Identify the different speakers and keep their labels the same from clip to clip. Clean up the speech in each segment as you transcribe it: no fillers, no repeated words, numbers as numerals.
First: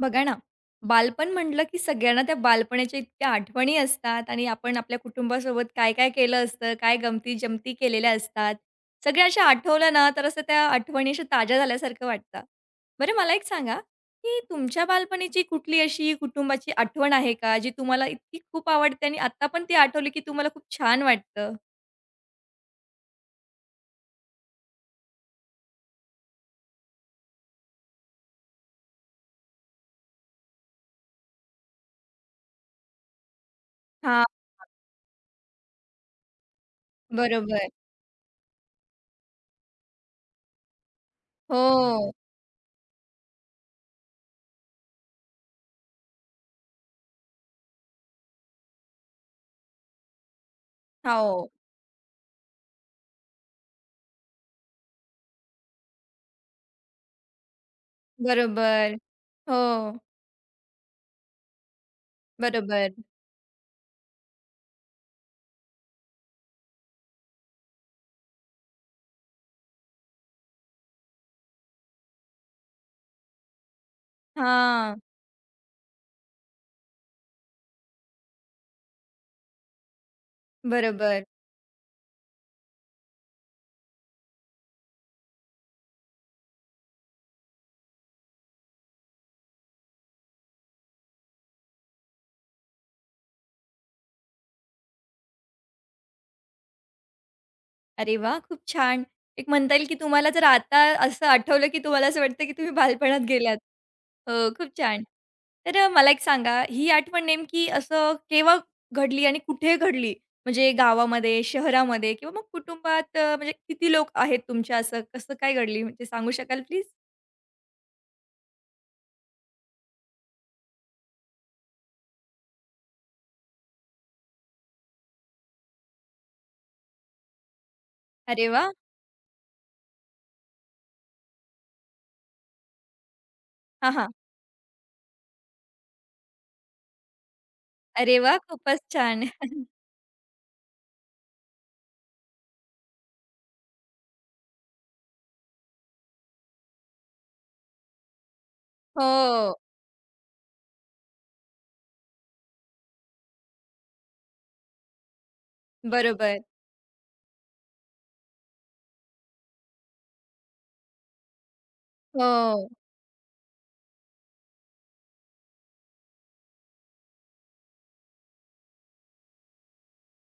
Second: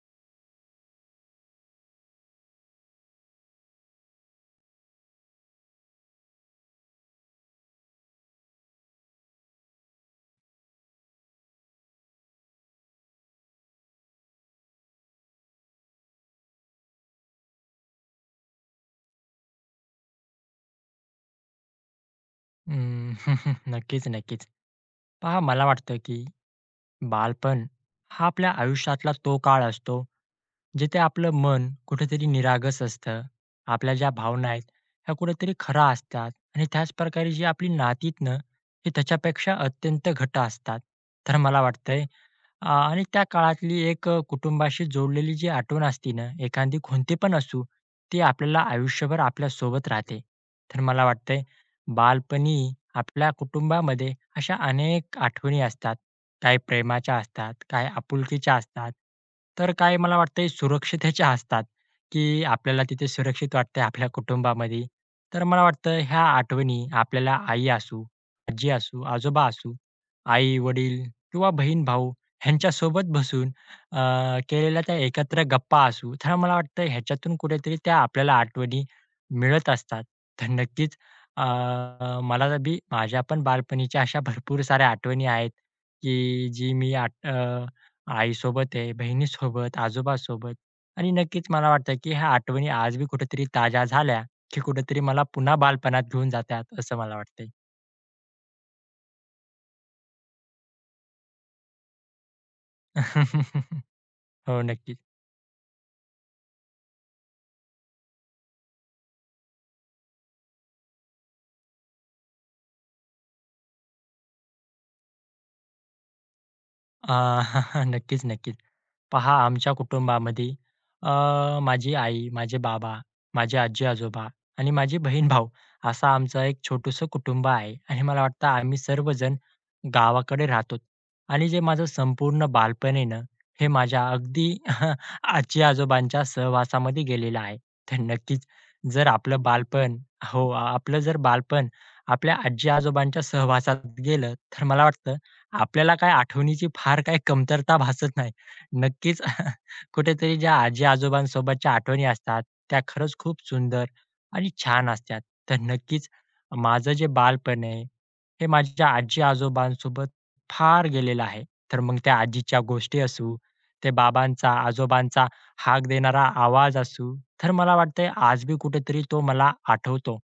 Speaker 1: बघा ना, बालपण म्हटलं की सगळ्यांना त्या बालपणाच्या इतक्या आठवणी असतात आणि आपण आपल्या कुटुंबासोबत काय-काय केलं असतं, काय गमती-जमती केलेल्या असतात. सगळ्या अशा आठवल्या ना, तर असं त्या आठवणी अशा ताज्या झाल्यासारखं वाटतं. बरं मला एक सांगा, की तुमच्या बालपणीची कुठली अशी कुटुंबाची आठवण आहे का, जी तुम्हाला इतकी खूप आवडते आणि आत्ता पण ती आठवली की तुम्हाला खूप छान वाटतं?
Speaker 2: अं, नक्कीच, नक्कीच. पहा मला वाटतं, की बालपण हा आपल्या आयुष्यातला तो काळ असतो, जिथे आपलं मन कुठेतरी निरागस असतं. आपल्या ज्या
Speaker 1: हां,
Speaker 2: भावना आहेत, ह्या कुठेतरी खरा असतात आणि त्याचप्रकारे जी
Speaker 1: बरोबर.
Speaker 2: आपली नातीत ना, हे त्याच्यापेक्षा अत्यंत घट्ट असतात. तर मला वाटतंय
Speaker 1: हो,
Speaker 2: आणि त्या काळातली एक कुटुंबाशी जोडलेली जी आठवण असते ना, एखादी कोणती पण असू, ती आपल्याला आयुष्यभर आपल्यासोबत राहते. तर मला वाटतंय
Speaker 1: हो,
Speaker 2: बालपणी आपल्या कुटुंबामध्ये अशा अनेक आठवणी असतात. काही प्रेमाच्या असतात, काही आपुलकीच्या असतात,
Speaker 1: बरोबर. हो,
Speaker 2: तर काही मला वाटतंय सुरक्षिततेच्या असतात, की आपल्याला
Speaker 1: बरोबर.
Speaker 2: तिथे सुरक्षित वाटतंय आपल्या कुटुंबामध्ये. तर मला वाटतं ह्या आठवणी आपल्याला आई असू, आजी असू, आजोबा असू, आई-वडील किंवा बहीण-भाऊ ह्यांच्यासोबत बसून केलेल्या
Speaker 1: हां,
Speaker 2: त्या एकत्र गप्पा असू, तर मला वाटतं ह्याच्यातून कुठेतरी त्या आपल्याला आठवणी मिळत असतात. तर नक्कीच
Speaker 1: बरोबर.
Speaker 2: अ, मला तर बी माझ्या पण बालपणीच्या अशा भरपूर साऱ्या आठवणी आहेत, की जी मी आईसोबत आहे, बहिणीसोबत, आजोबासोबत आणि नक्कीच मला वाटतं, की ह्या आठवणी आज बी कुठेतरी ताज्या झाल्या, की कुठेतरी मला पुन्हा बालपणात घेऊन जातात असं मला वाटतंय.
Speaker 1: अरे वाह! खूप छान. एक म्हणता येईल, की तुम्हाला जर आता असं आठवलं, की तुम्हाला असं वाटतं, की तुम्ही बालपणात गेलात. हो,
Speaker 2: हो,
Speaker 1: खूप
Speaker 2: नक्कीच.
Speaker 1: छान. तर मला एक सांगा, ही आठवण नेमकी असं केव्हा घडली आणि कुठे घडली? म्हणजे गावामध्ये, शहरामध्ये किंवा मग कुटुंबात म्हणजे किती लोक आहेत तुमच्या? असं कसं काय घडली? म्हणजे सांगू शकाल प्लीज?
Speaker 2: अ, नक्कीच, नक्कीच. पहा आमच्या कुटुंबामध्ये अ, माझी आई, माझे बाबा, माझे आजी-आजोबा आणि माझी बहीण-भाऊ असं आमचं एक छोटुसं कुटुंब आहे आणि मला वाटतं
Speaker 1: अरे वाह!
Speaker 2: आम्ही सर्वजण गावाकडे राहतो आणि जे माझं संपूर्ण बालपण आहे ना, हे
Speaker 1: हां,
Speaker 2: माझ्या
Speaker 1: हां.
Speaker 2: अगदी आजी-आजोबांच्या सहवासामध्ये गेलेलं आहे. तर
Speaker 1: अरे वाह!
Speaker 2: नक्कीच
Speaker 1: खूपच
Speaker 2: जर
Speaker 1: छान.
Speaker 2: आपलं बालपण हो, आपलं जर बालपण आपल्या आजी-आजोबांच्या सहवासात गेलं, तर मला वाटतं आपल्याला काही आठवणीची फार काही कमतरता भासत नाही. नक्कीच
Speaker 1: हो,
Speaker 2: कुठेतरी ज्या आजी-आजोबांसोबतच्या आठवणी असतात, त्या खरंच खूप सुंदर आणि छान असतात. तर नक्कीच
Speaker 1: बरोबर.
Speaker 2: माझं जे बालपण आहे हे माझ्या आजी-आजोबांसोबत फार गेलेलं आहे. तर मग त्या आजीच्या
Speaker 1: हो.
Speaker 2: गोष्टी असू, ते बाबांचा, आजोबांचा हाक देणारा आवाज असू, तर मला वाटतंय आज बी कुठेतरी तो मला आठवतो.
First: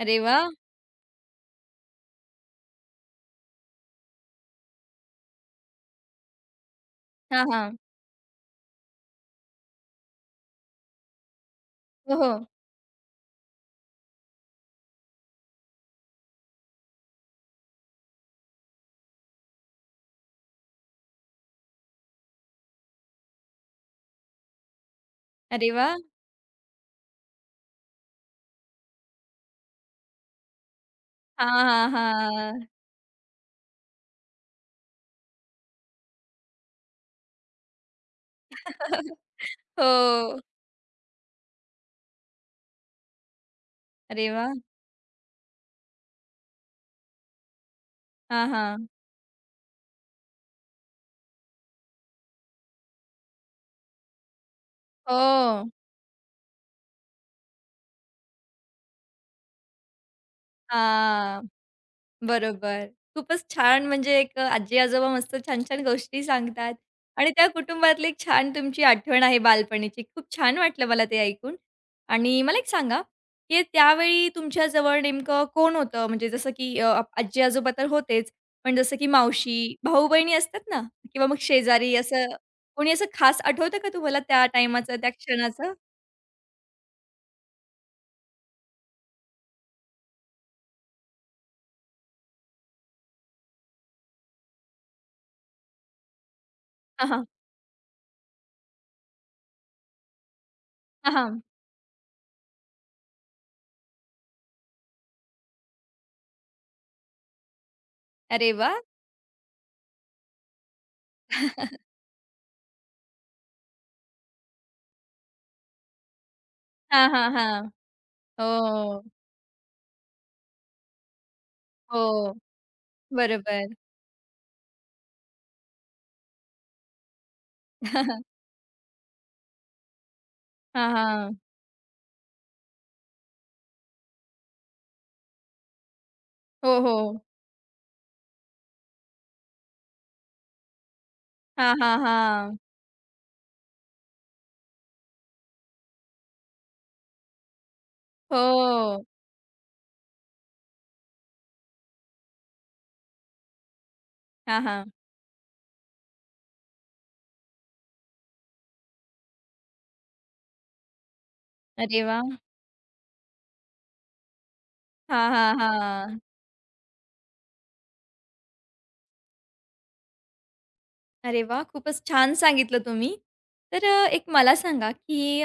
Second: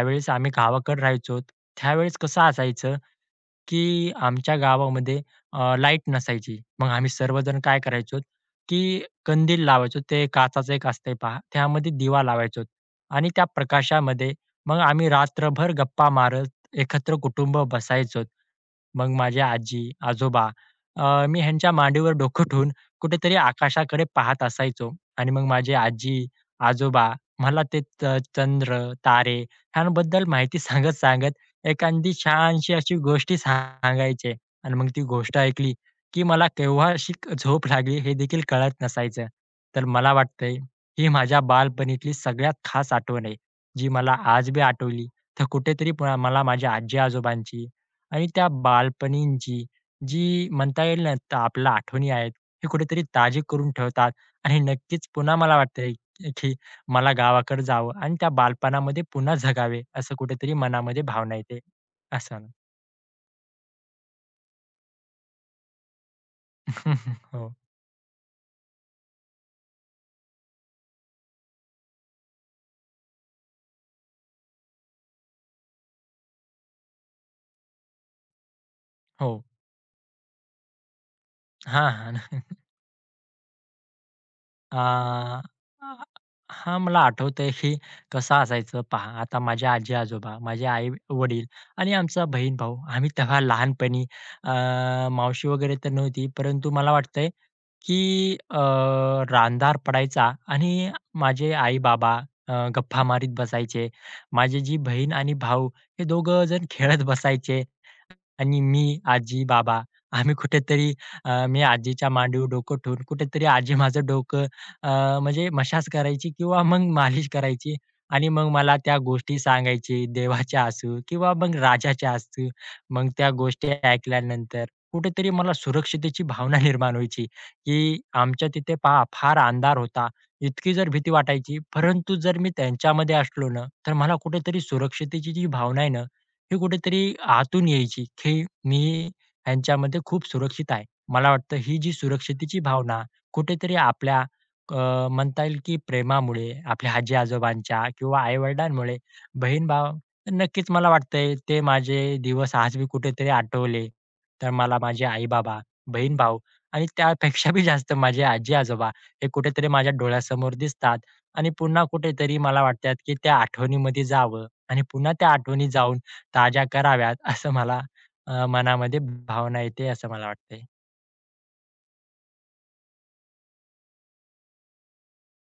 Speaker 1: अरे वाह!
Speaker 2: आम्ही गावाकडे राहायचो, त्यावेळेस कसं असायचं की आमच्या गावामध्ये लाईट नसायची. मग आम्ही
Speaker 1: हां,
Speaker 2: सर्वजण
Speaker 1: हां.
Speaker 2: काय करायचो, की कंदील लावायचो. ते काचाचं एक असतंय पहा, त्यामध्ये
Speaker 1: हो,
Speaker 2: दिवा
Speaker 1: हो.
Speaker 2: लावायचो आणि त्या प्रकाशामध्ये मग आम्ही रात्रभर गप्पा मारत एकत्र कुटुंब बसायचो. मग माझी आजी, आजोबा मी ह्यांच्या मांडीवर डोकं ठेवून कुठेतरी आकाशाकडे पाहत असायचो आणि मग
Speaker 1: अरे
Speaker 2: माझे
Speaker 1: वाह!
Speaker 2: आजी, आजोबा मला ते चंद्र, तारे ह्यांबद्दल माहिती सांगत-सांगत
Speaker 1: हां, हां,
Speaker 2: एखादी
Speaker 1: हां.
Speaker 2: छानशी अशी गोष्टी सांगायचे आणि मग ती गोष्ट ऐकली, की मला केव्हाशी झोप लागली हे देखील कळत नसायचं. तर मला
Speaker 1: हो.
Speaker 2: वाटतंय ही माझ्या बालपणीतली सगळ्यात खास आठवण आहे, जी मला
Speaker 1: अरे
Speaker 2: आज
Speaker 1: वाह!
Speaker 2: बी आठवली तर कुठेतरी पुन्हा मला माझ्या आजी-आजोबांची आणि त्या
Speaker 1: हां, हां.
Speaker 2: बालपणींची जी म्हणता येईल ना, तर आपल्या आठवणी आहेत, हे कुठेतरी ताजे करून ठेवतात आणि नक्कीच पुन्हा मला
Speaker 1: हो.
Speaker 2: वाटतंय, की मला गावाकडे जावं आणि त्या बालपणामध्ये पुन्हा जगावे, असं कुठेतरी मनामध्ये भावना
Speaker 1: हां,
Speaker 2: येते. असं.
Speaker 1: बरोबर. खूपच छान म्हणजे एक आजी-आजोबा मस्त छान-छान गोष्टी सांगतात आणि त्या
Speaker 2: हो.
Speaker 1: कुटुंबातली एक छान तुमची आठवण आहे बालपणीची. खूप छान वाटलं मला ते ऐकून. आणि मला एक सांगा, की त्यावेळी तुमच्या जवळ नेमकं कोण होतं? म्हणजे जसं की आजी-आजोबा तर होतेच, पण जसं की
Speaker 2: हो.
Speaker 1: मावशी, भाऊ-बहिणी असतात ना किंवा मग
Speaker 2: हां,
Speaker 1: शेजारी असं
Speaker 2: हां.
Speaker 1: कोणी असं खास आठवतं का तुम्हाला त्या टाईमाचं, त्या
Speaker 2: अ,
Speaker 1: क्षणाचं?
Speaker 2: हां, मला आठवतंय की कसं असायचं पहा, आता माझे आजी-आजोबा, माझे आई-वडील आणि आमचा बहीण-भाऊ आम्ही तेव्हा लहानपणी अ, मावशी वगैरे तर नव्हती, परंतु मला
Speaker 1: हां, हां.
Speaker 2: वाटतंय की रांधार पडायचा आणि
Speaker 1: हां, हां.
Speaker 2: माझे आई-बाबा गप्पा मारीत बसायचे. माझी जी बहीण आणि भाऊ हे दोघं जण खेळत बसायचे
Speaker 1: अरे
Speaker 2: आणि
Speaker 1: वाह!
Speaker 2: मी, आजी-बाबा आम्ही कुठेतरी मी आजीच्या मांडीवर डोकं ठेवून कुठेतरी आजी माझं डोकं अ, म्हणजे मसाज करायची किंवा मग
Speaker 1: हां,
Speaker 2: मालिश
Speaker 1: हां, हां.
Speaker 2: करायची आणि मग मला त्या
Speaker 1: हो,
Speaker 2: गोष्टी सांगायची. देवाच्या असू किंवा मग राजाच्या
Speaker 1: हो.
Speaker 2: असू. मग त्या गोष्टी
Speaker 1: बरोबर.
Speaker 2: ऐकल्यानंतर कुठेतरी मला सुरक्षिततेची भावना निर्माण व्हायची, की आमच्या तिथे पहा फार अंधार होता. इतकी
Speaker 1: हां,
Speaker 2: जर भीती
Speaker 1: हां.
Speaker 2: वाटायची, परंतु जर मी त्यांच्यामध्ये असलो ना, तर मला कुठेतरी सुरक्षिततेची जी भावना आहे ना हे
Speaker 1: हो,
Speaker 2: कुठेतरी
Speaker 1: हो.
Speaker 2: आतून यायची, की मी ह्यांच्यामध्ये खूप सुरक्षित आहे. मला वाटतं
Speaker 1: हां,
Speaker 2: ही जी
Speaker 1: हां, हां.
Speaker 2: सुरक्षिततेची भावना कुठेतरी आपल्या म्हणता येईल की प्रेमामुळे, आपल्या आजी-आजोबांच्या किंवा आई-वडिलांमुळे,
Speaker 1: हो.
Speaker 2: बहीण-भाव नक्कीच मला वाटतंय ते माझे दिवस आज मी कुठेतरी आठवले, तर
Speaker 1: हां,
Speaker 2: मला
Speaker 1: हां.
Speaker 2: माझे आई-बाबा, बहीण-भाऊ आणि त्यापेक्षा बी जास्त माझे आजी-आजोबा हे कुठेतरी माझ्या डोळ्यासमोर दिसतात आणि पुन्हा
Speaker 1: अरे वाह!
Speaker 2: कुठेतरी मला वाटतात की त्या आठवणीमध्ये जावं आणि पुन्हा
Speaker 1: हां,
Speaker 2: त्या
Speaker 1: हां,
Speaker 2: आठवणी जाऊन
Speaker 1: हां.
Speaker 2: ताज्या कराव्यात असं मला मनामध्ये भावना येते असं मला वाटतंय.
Speaker 1: अरे वा, खूपच छान सांगितलं तुम्ही. तर एक मला सांगा, की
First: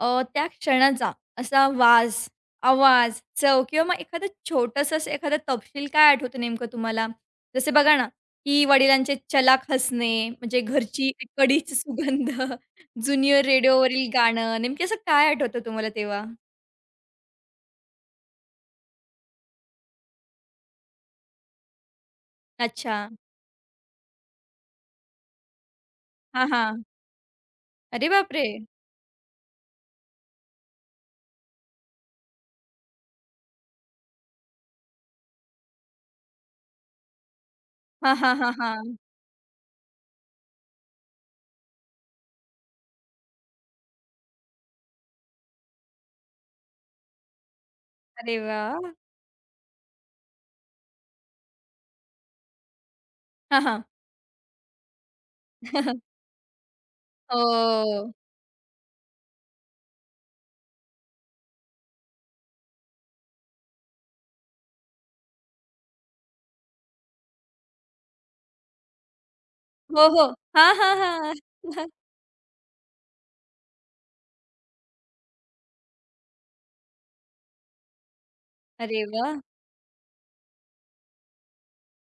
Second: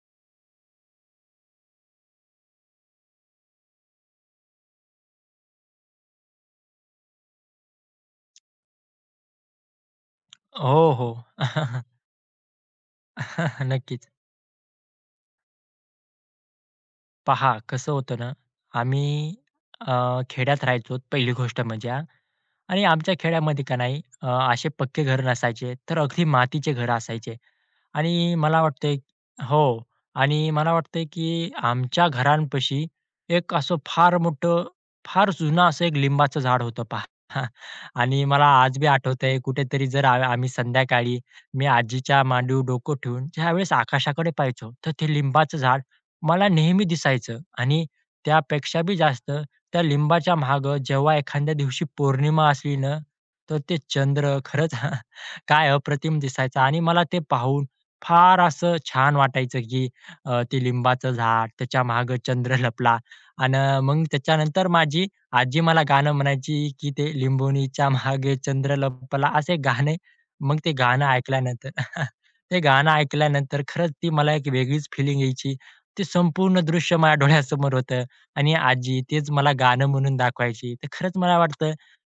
Speaker 1: त्या क्षणाचा असा वाज, आवाज, चव किंवा मग एखादं छोटंसं असं एखादा तपशील काय आठवतं नेमकं तुम्हाला? जसे बघा ना, की वडिलांचे चलाख हसणे, म्हणजे
Speaker 2: हो,
Speaker 1: घरची
Speaker 2: हो.
Speaker 1: कढीची सुगंध, ज्युनियर
Speaker 2: नक्कीच.
Speaker 1: रेडिओवरील गाणं, नेमकं असं काय आठवतं तुम्हाला तेव्हा?
Speaker 2: पहा कसं होतं ना, आम्ही अ, खेड्यात राहायचो पहिली गोष्ट म्हणजे हां. आणि
Speaker 1: अच्छा.
Speaker 2: आमच्या खेड्यामध्ये का नाही असे पक्के घर नसायचे, तर अगदी
Speaker 1: हां,
Speaker 2: मातीचे
Speaker 1: हां.
Speaker 2: घर असायचे.
Speaker 1: अरे
Speaker 2: आणि
Speaker 1: बापरे!
Speaker 2: मला वाटतंय हो. आणि मला वाटतंय, की आमच्या घरांपाशी एक असं फार मोठं, फार जुनं असं एक लिंबाचं झाड होतं पहा.
Speaker 1: हां,
Speaker 2: आणि
Speaker 1: हां,
Speaker 2: मला
Speaker 1: हां,
Speaker 2: आज बी
Speaker 1: हां.
Speaker 2: आठवतंय कुठेतरी जर आम्ही संध्याकाळी मी आजीच्या मांडीवर डोकं ठेवून ज्यावेळेस आकाशाकडे पाहायचो, तर ते लिंबाचं झाड मला नेहमी दिसायचं. आणि
Speaker 1: अरे
Speaker 2: त्यापेक्षा
Speaker 1: वाह!
Speaker 2: बी जास्त त्या लिंबाच्या मागं जेव्हा एखाद्या दिवशी पौर्णिमा असली ना, तर
Speaker 1: हां,
Speaker 2: ते
Speaker 1: हां.
Speaker 2: चंद्र खरंच काय अप्रतिम दिसायचा आणि मला ते पाहून
Speaker 1: हो.
Speaker 2: फार असं छान वाटायचं की ते लिंबाचं झाड, त्याच्या मागं चंद्र लपला आणि मग त्याच्यानंतर माझी आजी मला गाणं म्हणायची की ते लिंबोणीच्या मागे चंद्र लपला असे गाणे.
Speaker 1: हो, हो.
Speaker 2: मग ते
Speaker 1: हां, हां,
Speaker 2: गाणं
Speaker 1: हां.
Speaker 2: ऐकल्यानंतर ते गाणं ऐकल्यानंतर खरंच ती मला एक वेगळीच फिलिंग यायची. ते संपूर्ण दृश्य माझ्या डोळ्यासमोर होतं आणि आजी
Speaker 1: अरे
Speaker 2: तेच
Speaker 1: वाह!
Speaker 2: मला गाणं म्हणून दाखवायची. तर खरंच मला वाटतं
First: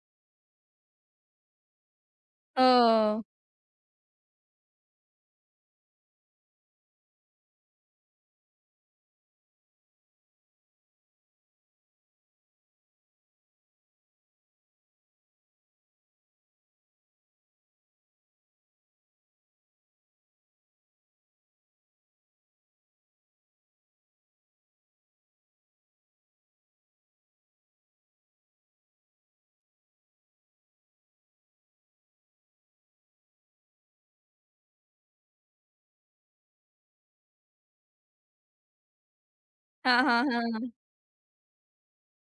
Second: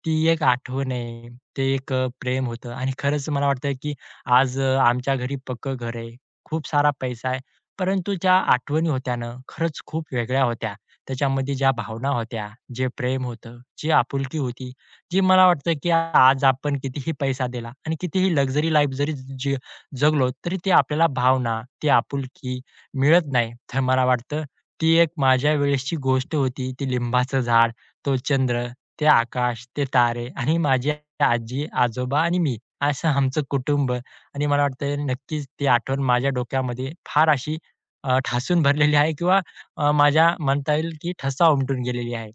Speaker 2: ती एक आठवण आहे, ते एक प्रेम होतं आणि
Speaker 1: हो.
Speaker 2: खरंच मला वाटतं की आज आमच्या घरी पक्कं घर आहे, खूप सारा पैसा आहे. परंतु ज्या आठवणी होत्या ना, खरंच खूप वेगळ्या होत्या. त्याच्यामध्ये ज्या भावना होत्या, जे प्रेम होतं, जी आपुलकी होती, जी मला वाटतं की आज आपण कितीही पैसा दिला आणि कितीही लक्झरी लाईफ जरी जी जगलो, तरी ती आपल्याला भावना, ती आपुलकी मिळत नाही. तर मला वाटतं ती एक माझ्या वेळेसची गोष्ट होती. ती लिंबाचं झाड, तो चंद्र, ते आकाश, ते तारे आणि माझी आजी, आजोबा आणि मी असं आमचं कुटुंब आणि मला वाटतंय नक्कीच ती आठवण माझ्या डोक्यामध्ये फार अशी ठासून भरलेली आहे किंवा
Speaker 1: हां, हां,
Speaker 2: माझ्या
Speaker 1: हां.
Speaker 2: म्हणता येईल की ठसा उमटून गेलेली आहे.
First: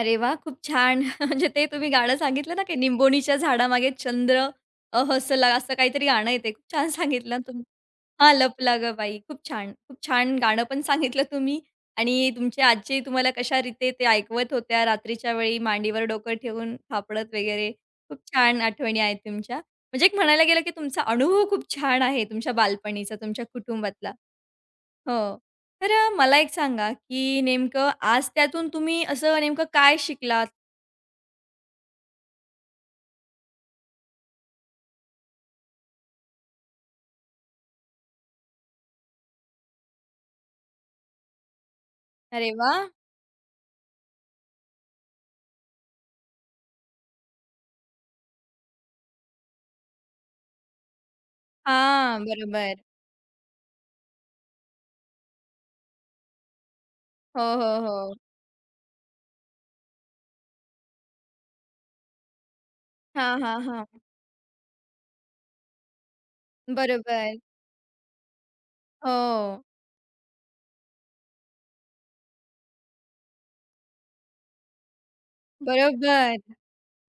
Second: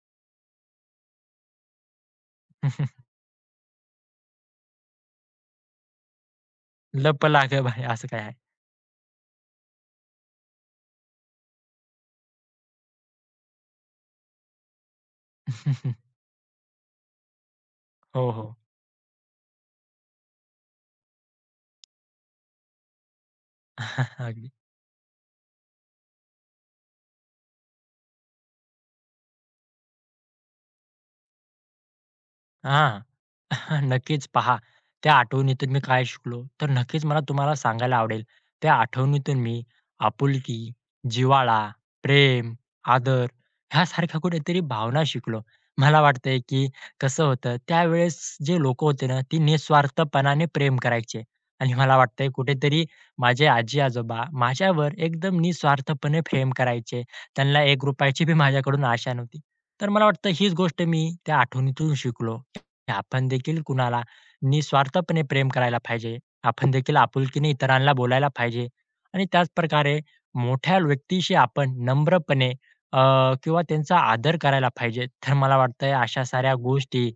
Speaker 1: अरे वाह! खूप छान. म्हणजे ते तुम्ही गाणं सांगितलं ना, की "निंबोणीच्या झाडामागे चंद्र हसला" असं काहीतरी गाणं आहे ते. खूप छान
Speaker 2: लप
Speaker 1: सांगितलं
Speaker 2: लाग
Speaker 1: तुम्ही.
Speaker 2: बाय असं काय
Speaker 1: हां,
Speaker 2: आहे.
Speaker 1: "लपला गं बाई." खूप छान. खूप छान गाणं पण सांगितलं तुम्ही आणि तुमचे आजी तुम्हाला कशा रीते ते ऐकवत होत्या रात्रीच्या वेळी मांडीवर डोकं ठेवून थापडत वगैरे. खूप
Speaker 2: हो, हो.
Speaker 1: छान आठवणी आहेत तुमच्या. म्हणजे एक म्हणायला गेलं, की तुमचा अनुभव खूप छान आहे तुमच्या बालपणीचा, तुमच्या कुटुंबातला.
Speaker 2: अगदी.
Speaker 1: हो. तर मला एक सांगा, की नेमकं आज त्यातून तुम्ही असं नेमकं काय शिकलात?
Speaker 2: हां. नक्कीच पहा, त्या आठवणीतून मी काय शिकलो? तर नक्कीच मला तुम्हाला सांगायला आवडेल. त्या आठवणीतून मी आपुलकी, जिव्हाळा,
Speaker 1: अरे
Speaker 2: प्रेम,
Speaker 1: वाह!
Speaker 2: आदर ह्यासारख्या कुठेतरी भावना शिकलो. मला वाटतंय, की कसं होतं त्यावेळेस जे लोकं होते ना, ती निस्वार्थपणाने प्रेम करायचे आणि मला
Speaker 1: हां,
Speaker 2: वाटतंय
Speaker 1: बरोबर.
Speaker 2: कुठेतरी माझे आजी-आजोबा माझ्यावर एकदम निस्वार्थपणे प्रेम करायचे.
Speaker 1: हो,
Speaker 2: त्यांना
Speaker 1: हो,
Speaker 2: ₹1
Speaker 1: हो.
Speaker 2: ची बी माझ्याकडून आशा नव्हती. तर मला वाटतं हीच गोष्ट मी त्या आठवणीतून शिकलो. आपण
Speaker 1: हां, हां,
Speaker 2: देखील
Speaker 1: हां.
Speaker 2: कुणाला निस्वार्थपणे प्रेम करायला पाहिजे. आपण देखील
Speaker 1: बरोबर.
Speaker 2: आपुलकीने इतरांना बोलायला पाहिजे आणि
Speaker 1: हो,
Speaker 2: त्याच प्रकारे मोठ्या व्यक्तीशी आपण नम्रपणे किंवा त्यांचा आदर करायला पाहिजे. तर मला वाटतंय अशा
Speaker 1: बरोबर.
Speaker 2: साऱ्या गोष्टी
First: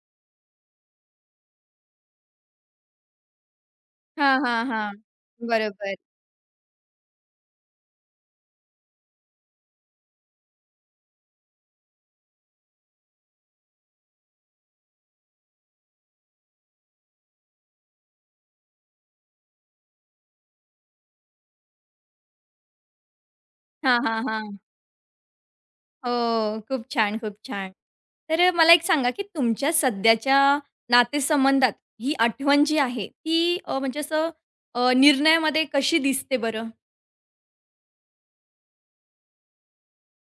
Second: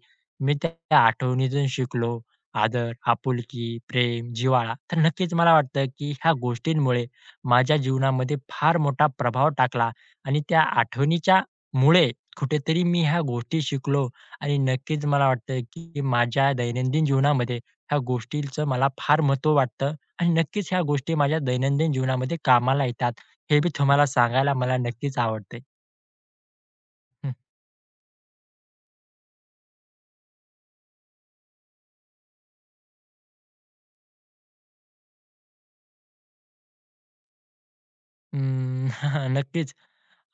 Speaker 2: मी त्या आठवणीतून शिकलो. आदर, आपुलकी, प्रेम,
Speaker 1: हां, हां,
Speaker 2: जिव्हाळा.
Speaker 1: हां.
Speaker 2: तर नक्कीच मला वाटतं,
Speaker 1: बरोबर.
Speaker 2: की ह्या गोष्टींमुळे माझ्या जीवनामध्ये फार मोठा प्रभाव टाकला आणि त्या आठवणीच्या मुळे कुठेतरी मी ह्या गोष्टी शिकलो आणि नक्कीच मला वाटतं, की माझ्या दैनंदिन जीवनामध्ये ह्या गोष्टीचं मला फार महत्त्व वाटतं आणि नक्कीच ह्या गोष्टी माझ्या दैनंदिन जीवनामध्ये कामाला येतात. हे बी
Speaker 1: हां,
Speaker 2: तुम्हाला
Speaker 1: हां,
Speaker 2: सांगायला
Speaker 1: हां.
Speaker 2: मला नक्कीच आवडतंय.
Speaker 1: हो, खूप छान,
Speaker 2: हं,
Speaker 1: खूप छान. तर मला एक सांगा, की तुमच्या सध्याच्या नातेसंबंधात ही आठवण जी आहे, ती म्हणजे असं निर्णयामध्ये कशी दिसते बरं?
Speaker 2: अं, नक्कीच.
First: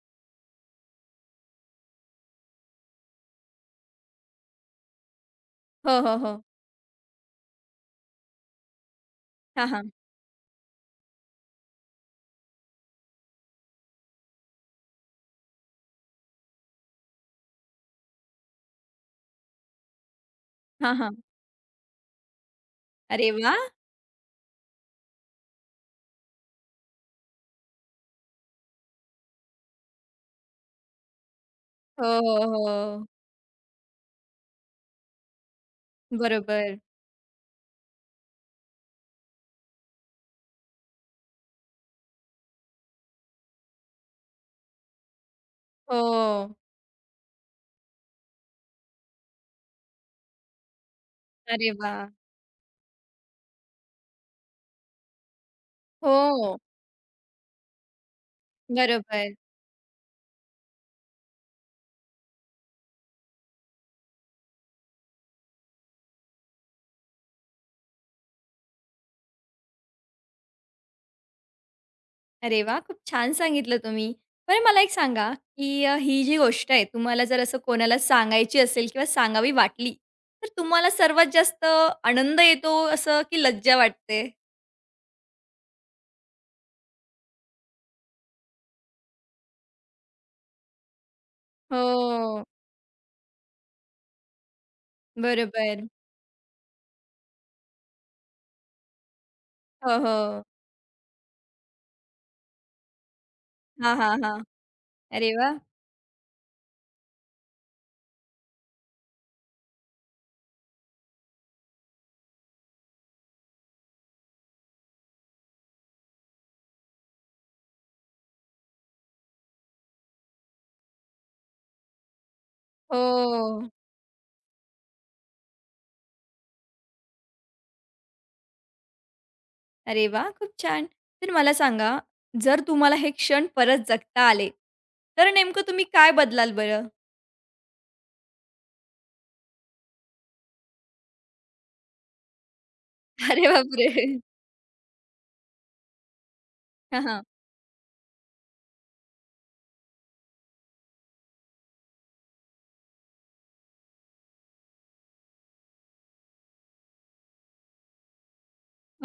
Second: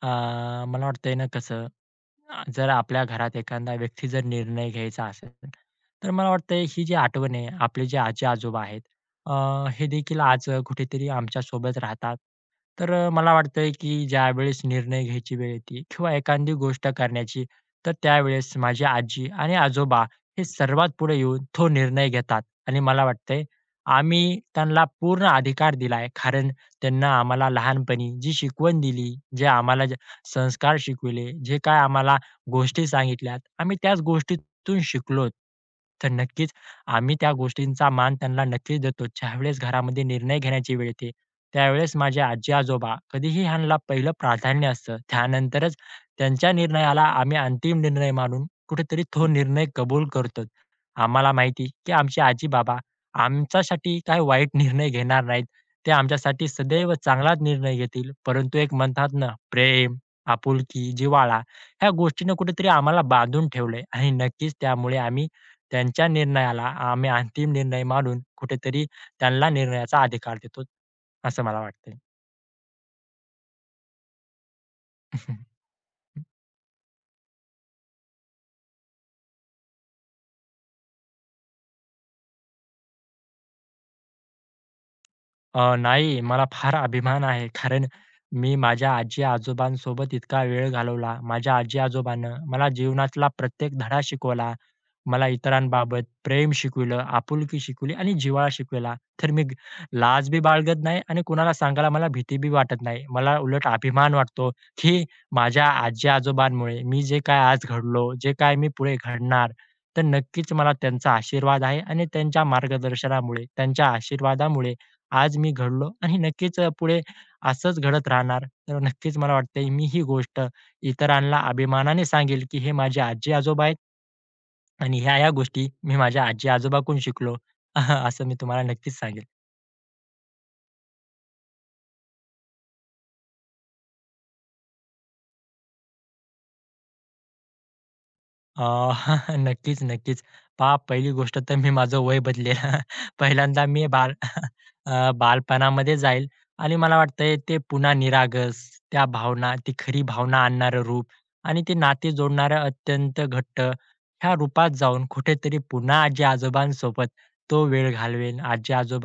Speaker 2: अ, मला वाटतंय ना कसं जर आपल्या घरात एखादा व्यक्ती जर निर्णय घ्यायचा असेल,
Speaker 1: हो,
Speaker 2: तर
Speaker 1: हो,
Speaker 2: मला
Speaker 1: हो.
Speaker 2: वाटतंय ही जी आठवण आहे, आपले जे आजी-आजोबा आहेत, अ,
Speaker 1: हां,
Speaker 2: हे
Speaker 1: हां.
Speaker 2: देखील आज कुठेतरी आमच्यासोबत राहतात. तर मला वाटतंय की ज्यावेळेस निर्णय घ्यायची वेळ येते किंवा एखादी गोष्ट करण्याची, तर त्यावेळेस माझी आजी आणि आजोबा हे सर्वात
Speaker 1: हां, हां.
Speaker 2: पुढे येऊन तो निर्णय घेतात आणि मला
Speaker 1: अरे
Speaker 2: वाटतंय,
Speaker 1: वाह!
Speaker 2: आम्ही त्यांना पूर्ण अधिकार दिलाय. कारण त्यांना आम्हाला लहानपणी जी शिकवण दिली, जे आम्हाला जे संस्कार शिकविले, जे काय आम्हाला
Speaker 1: हो, हो,
Speaker 2: गोष्टी
Speaker 1: हो.
Speaker 2: सांगितल्यात. आम्ही त्याच गोष्टीतून शिकलोत. तर नक्कीच
Speaker 1: बरोबर.
Speaker 2: आम्ही त्या गोष्टींचा मान त्यांना नक्कीच देतो. ज्यावेळेस घरामध्ये निर्णय घेण्याची वेळ येते, त्यावेळेस माझे आजी-आजोबा कधीही ह्यांना पहिलं प्राधान्य असतं. त्यानंतरच त्यांच्या
Speaker 1: हो.
Speaker 2: निर्णयाला आम्ही अंतिम निर्णय मानून कुठेतरी तो निर्णय कबूल करतो. आम्हाला माहिती
Speaker 1: अरे
Speaker 2: की
Speaker 1: वाह!
Speaker 2: आमचे आजी-बाबा आमच्यासाठी काही वाईट निर्णय घेणार नाहीत. ते आमच्यासाठी
Speaker 1: हो,
Speaker 2: सदैव चांगलाच निर्णय घेतील. परंतु एक म्हणतात ना,
Speaker 1: बरोबर.
Speaker 2: प्रेम, आपुलकी, जिव्हाळा ह्या गोष्टीनं कुठेतरी आम्हाला बांधून ठेवलंय आणि नक्कीच त्यामुळे आम्ही त्यांच्या निर्णयाला अंतिम निर्णय मानून कुठेतरी त्यांना निर्णयाचा अधिकार देतो, असं मला वाटतंय.
Speaker 1: अरे वाह! खूप छान सांगितलं तुम्ही. बरं मला एक सांगा, की ही जी गोष्ट आहे तुम्हाला जर असं कोणाला सांगायची असेल किंवा सांगावी वाटली, तर तुम्हाला सर्वात जास्त आनंद येतो असं की लज्जा वाटते?
Speaker 2: नाही, मला फार अभिमान आहे. कारण मी माझ्या आजी-आजोबांसोबत इतका वेळ घालवला. माझ्या आजी-आजोबानं
Speaker 1: हो,
Speaker 2: मला जीवनातला प्रत्येक धडा शिकवला. मला
Speaker 1: बरोबर.
Speaker 2: इतरांबाबत प्रेम शिकविलं, आपुलकी शिकवली आणि जिव्हाळा शिकवला. तर
Speaker 1: हो,
Speaker 2: लाज बी
Speaker 1: हो.
Speaker 2: बाळगत नाही आणि कुणाला सांगायला मला भीती बी वाटत नाही. मला उलट
Speaker 1: हां, हां,
Speaker 2: अभिमान
Speaker 1: हां.
Speaker 2: वाटतो, की
Speaker 1: अरे वाह!
Speaker 2: माझ्या आजी-आजोबांमुळे मी जे काय आज घडलो, जे काय मी पुढे घडणार, तर नक्कीच मला त्यांचा आशीर्वाद आहे आणि त्यांच्या मार्गदर्शनामुळे, त्यांच्या आशीर्वादामुळे आज मी घडलो आणि नक्कीच पुढे असंच घडत राहणार. तर नक्कीच मला वाटतंय मी ही गोष्ट इतरांना अभिमानाने सांगेल, की हे
Speaker 1: हो.
Speaker 2: माझे आजी-आजोबा आहेत आणि ह्या-ह्या गोष्टी मी माझ्या आजी-आजोबाकडून शिकलो. असं मी तुम्हाला नक्कीच सांगेल.
Speaker 1: अरे वाह! खूप छान. तर मला सांगा, जर तुम्हाला हे क्षण परत जगता आले, तर नेमकं तुम्ही काय बदलाल बरं?
Speaker 2: अ, नक्कीच, नक्कीच. पहा पहिली गोष्ट तर मी माझं वय बदलेल.
Speaker 1: अरे
Speaker 2: पहिल्यांदा मी
Speaker 1: बापरे!
Speaker 2: बाल बालपणामध्ये जाईल आणि मला
Speaker 1: हां, हां.
Speaker 2: वाटतंय ते पुन्हा निरागस, त्या भावना, ती खरी भावना आणणारं रूप आणि ते नाते जोडणारं अत्यंत घट्ट ह्या रूपात जाऊन कुठेतरी पुन्हा आजी-आजोबांसोबत तो वेळ घालवेन.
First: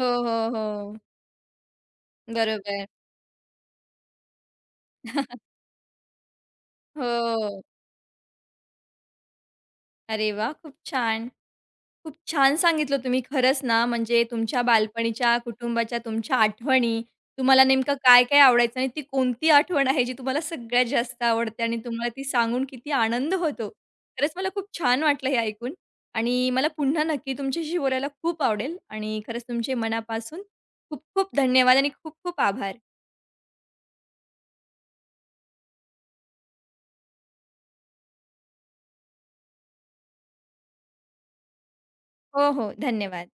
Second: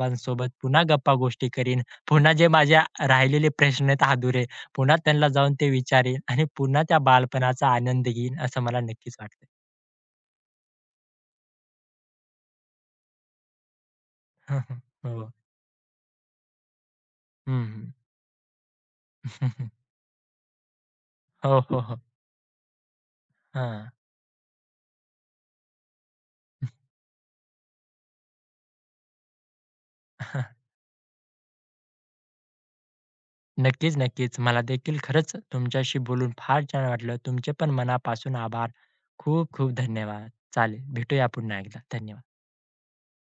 Speaker 1: हो, हो,
Speaker 2: पुन्हा
Speaker 1: हो.
Speaker 2: गप्पा-गोष्टी करीन. पुन्हा जे माझ्या
Speaker 1: बरोबर.
Speaker 2: राहिलेले प्रश्न आहेत अधुरे, पुन्हा त्यांना जाऊन ते विचारेन आणि पुन्हा त्या
Speaker 1: हो.
Speaker 2: बालपणाचा आनंद घेईन, असं मला नक्कीच वाटतं.
Speaker 1: अरे वाह! खूप छान. खूप छान सांगितलं तुम्ही खरंच ना, म्हणजे
Speaker 2: हां,
Speaker 1: तुमच्या
Speaker 2: हां. हो.
Speaker 1: बालपणीच्या, कुटुंबाच्या, तुमच्या आठवणी, तुम्हाला
Speaker 2: हं, हं.
Speaker 1: नेमकं काय-काय आवडायचं आणि ती कोणती आठवण आहे जी तुम्हाला सगळ्यात जास्त
Speaker 2: हो,
Speaker 1: आवडते आणि
Speaker 2: हो, हो.
Speaker 1: तुम्हाला ती सांगून किती आनंद होतो.
Speaker 2: हां.
Speaker 1: खरंच मला खूप छान वाटलं हे ऐकून आणि मला पुन्हा नक्की तुमच्याशी बोलायला खूप आवडेल आणि खरंच तुमचे मनापासून खूप खूप धन्यवाद आणि खूप खूप आभार.
Speaker 2: नक्कीच, नक्कीच. मला देखील खरंच तुमच्याशी बोलून फार छान वाटलं. तुमचे पण मनापासून आभार. खूप खूप धन्यवाद. चालेल, भेटूया पुन्हा एकदा. धन्यवाद.
Speaker 1: हो, हो. धन्यवाद.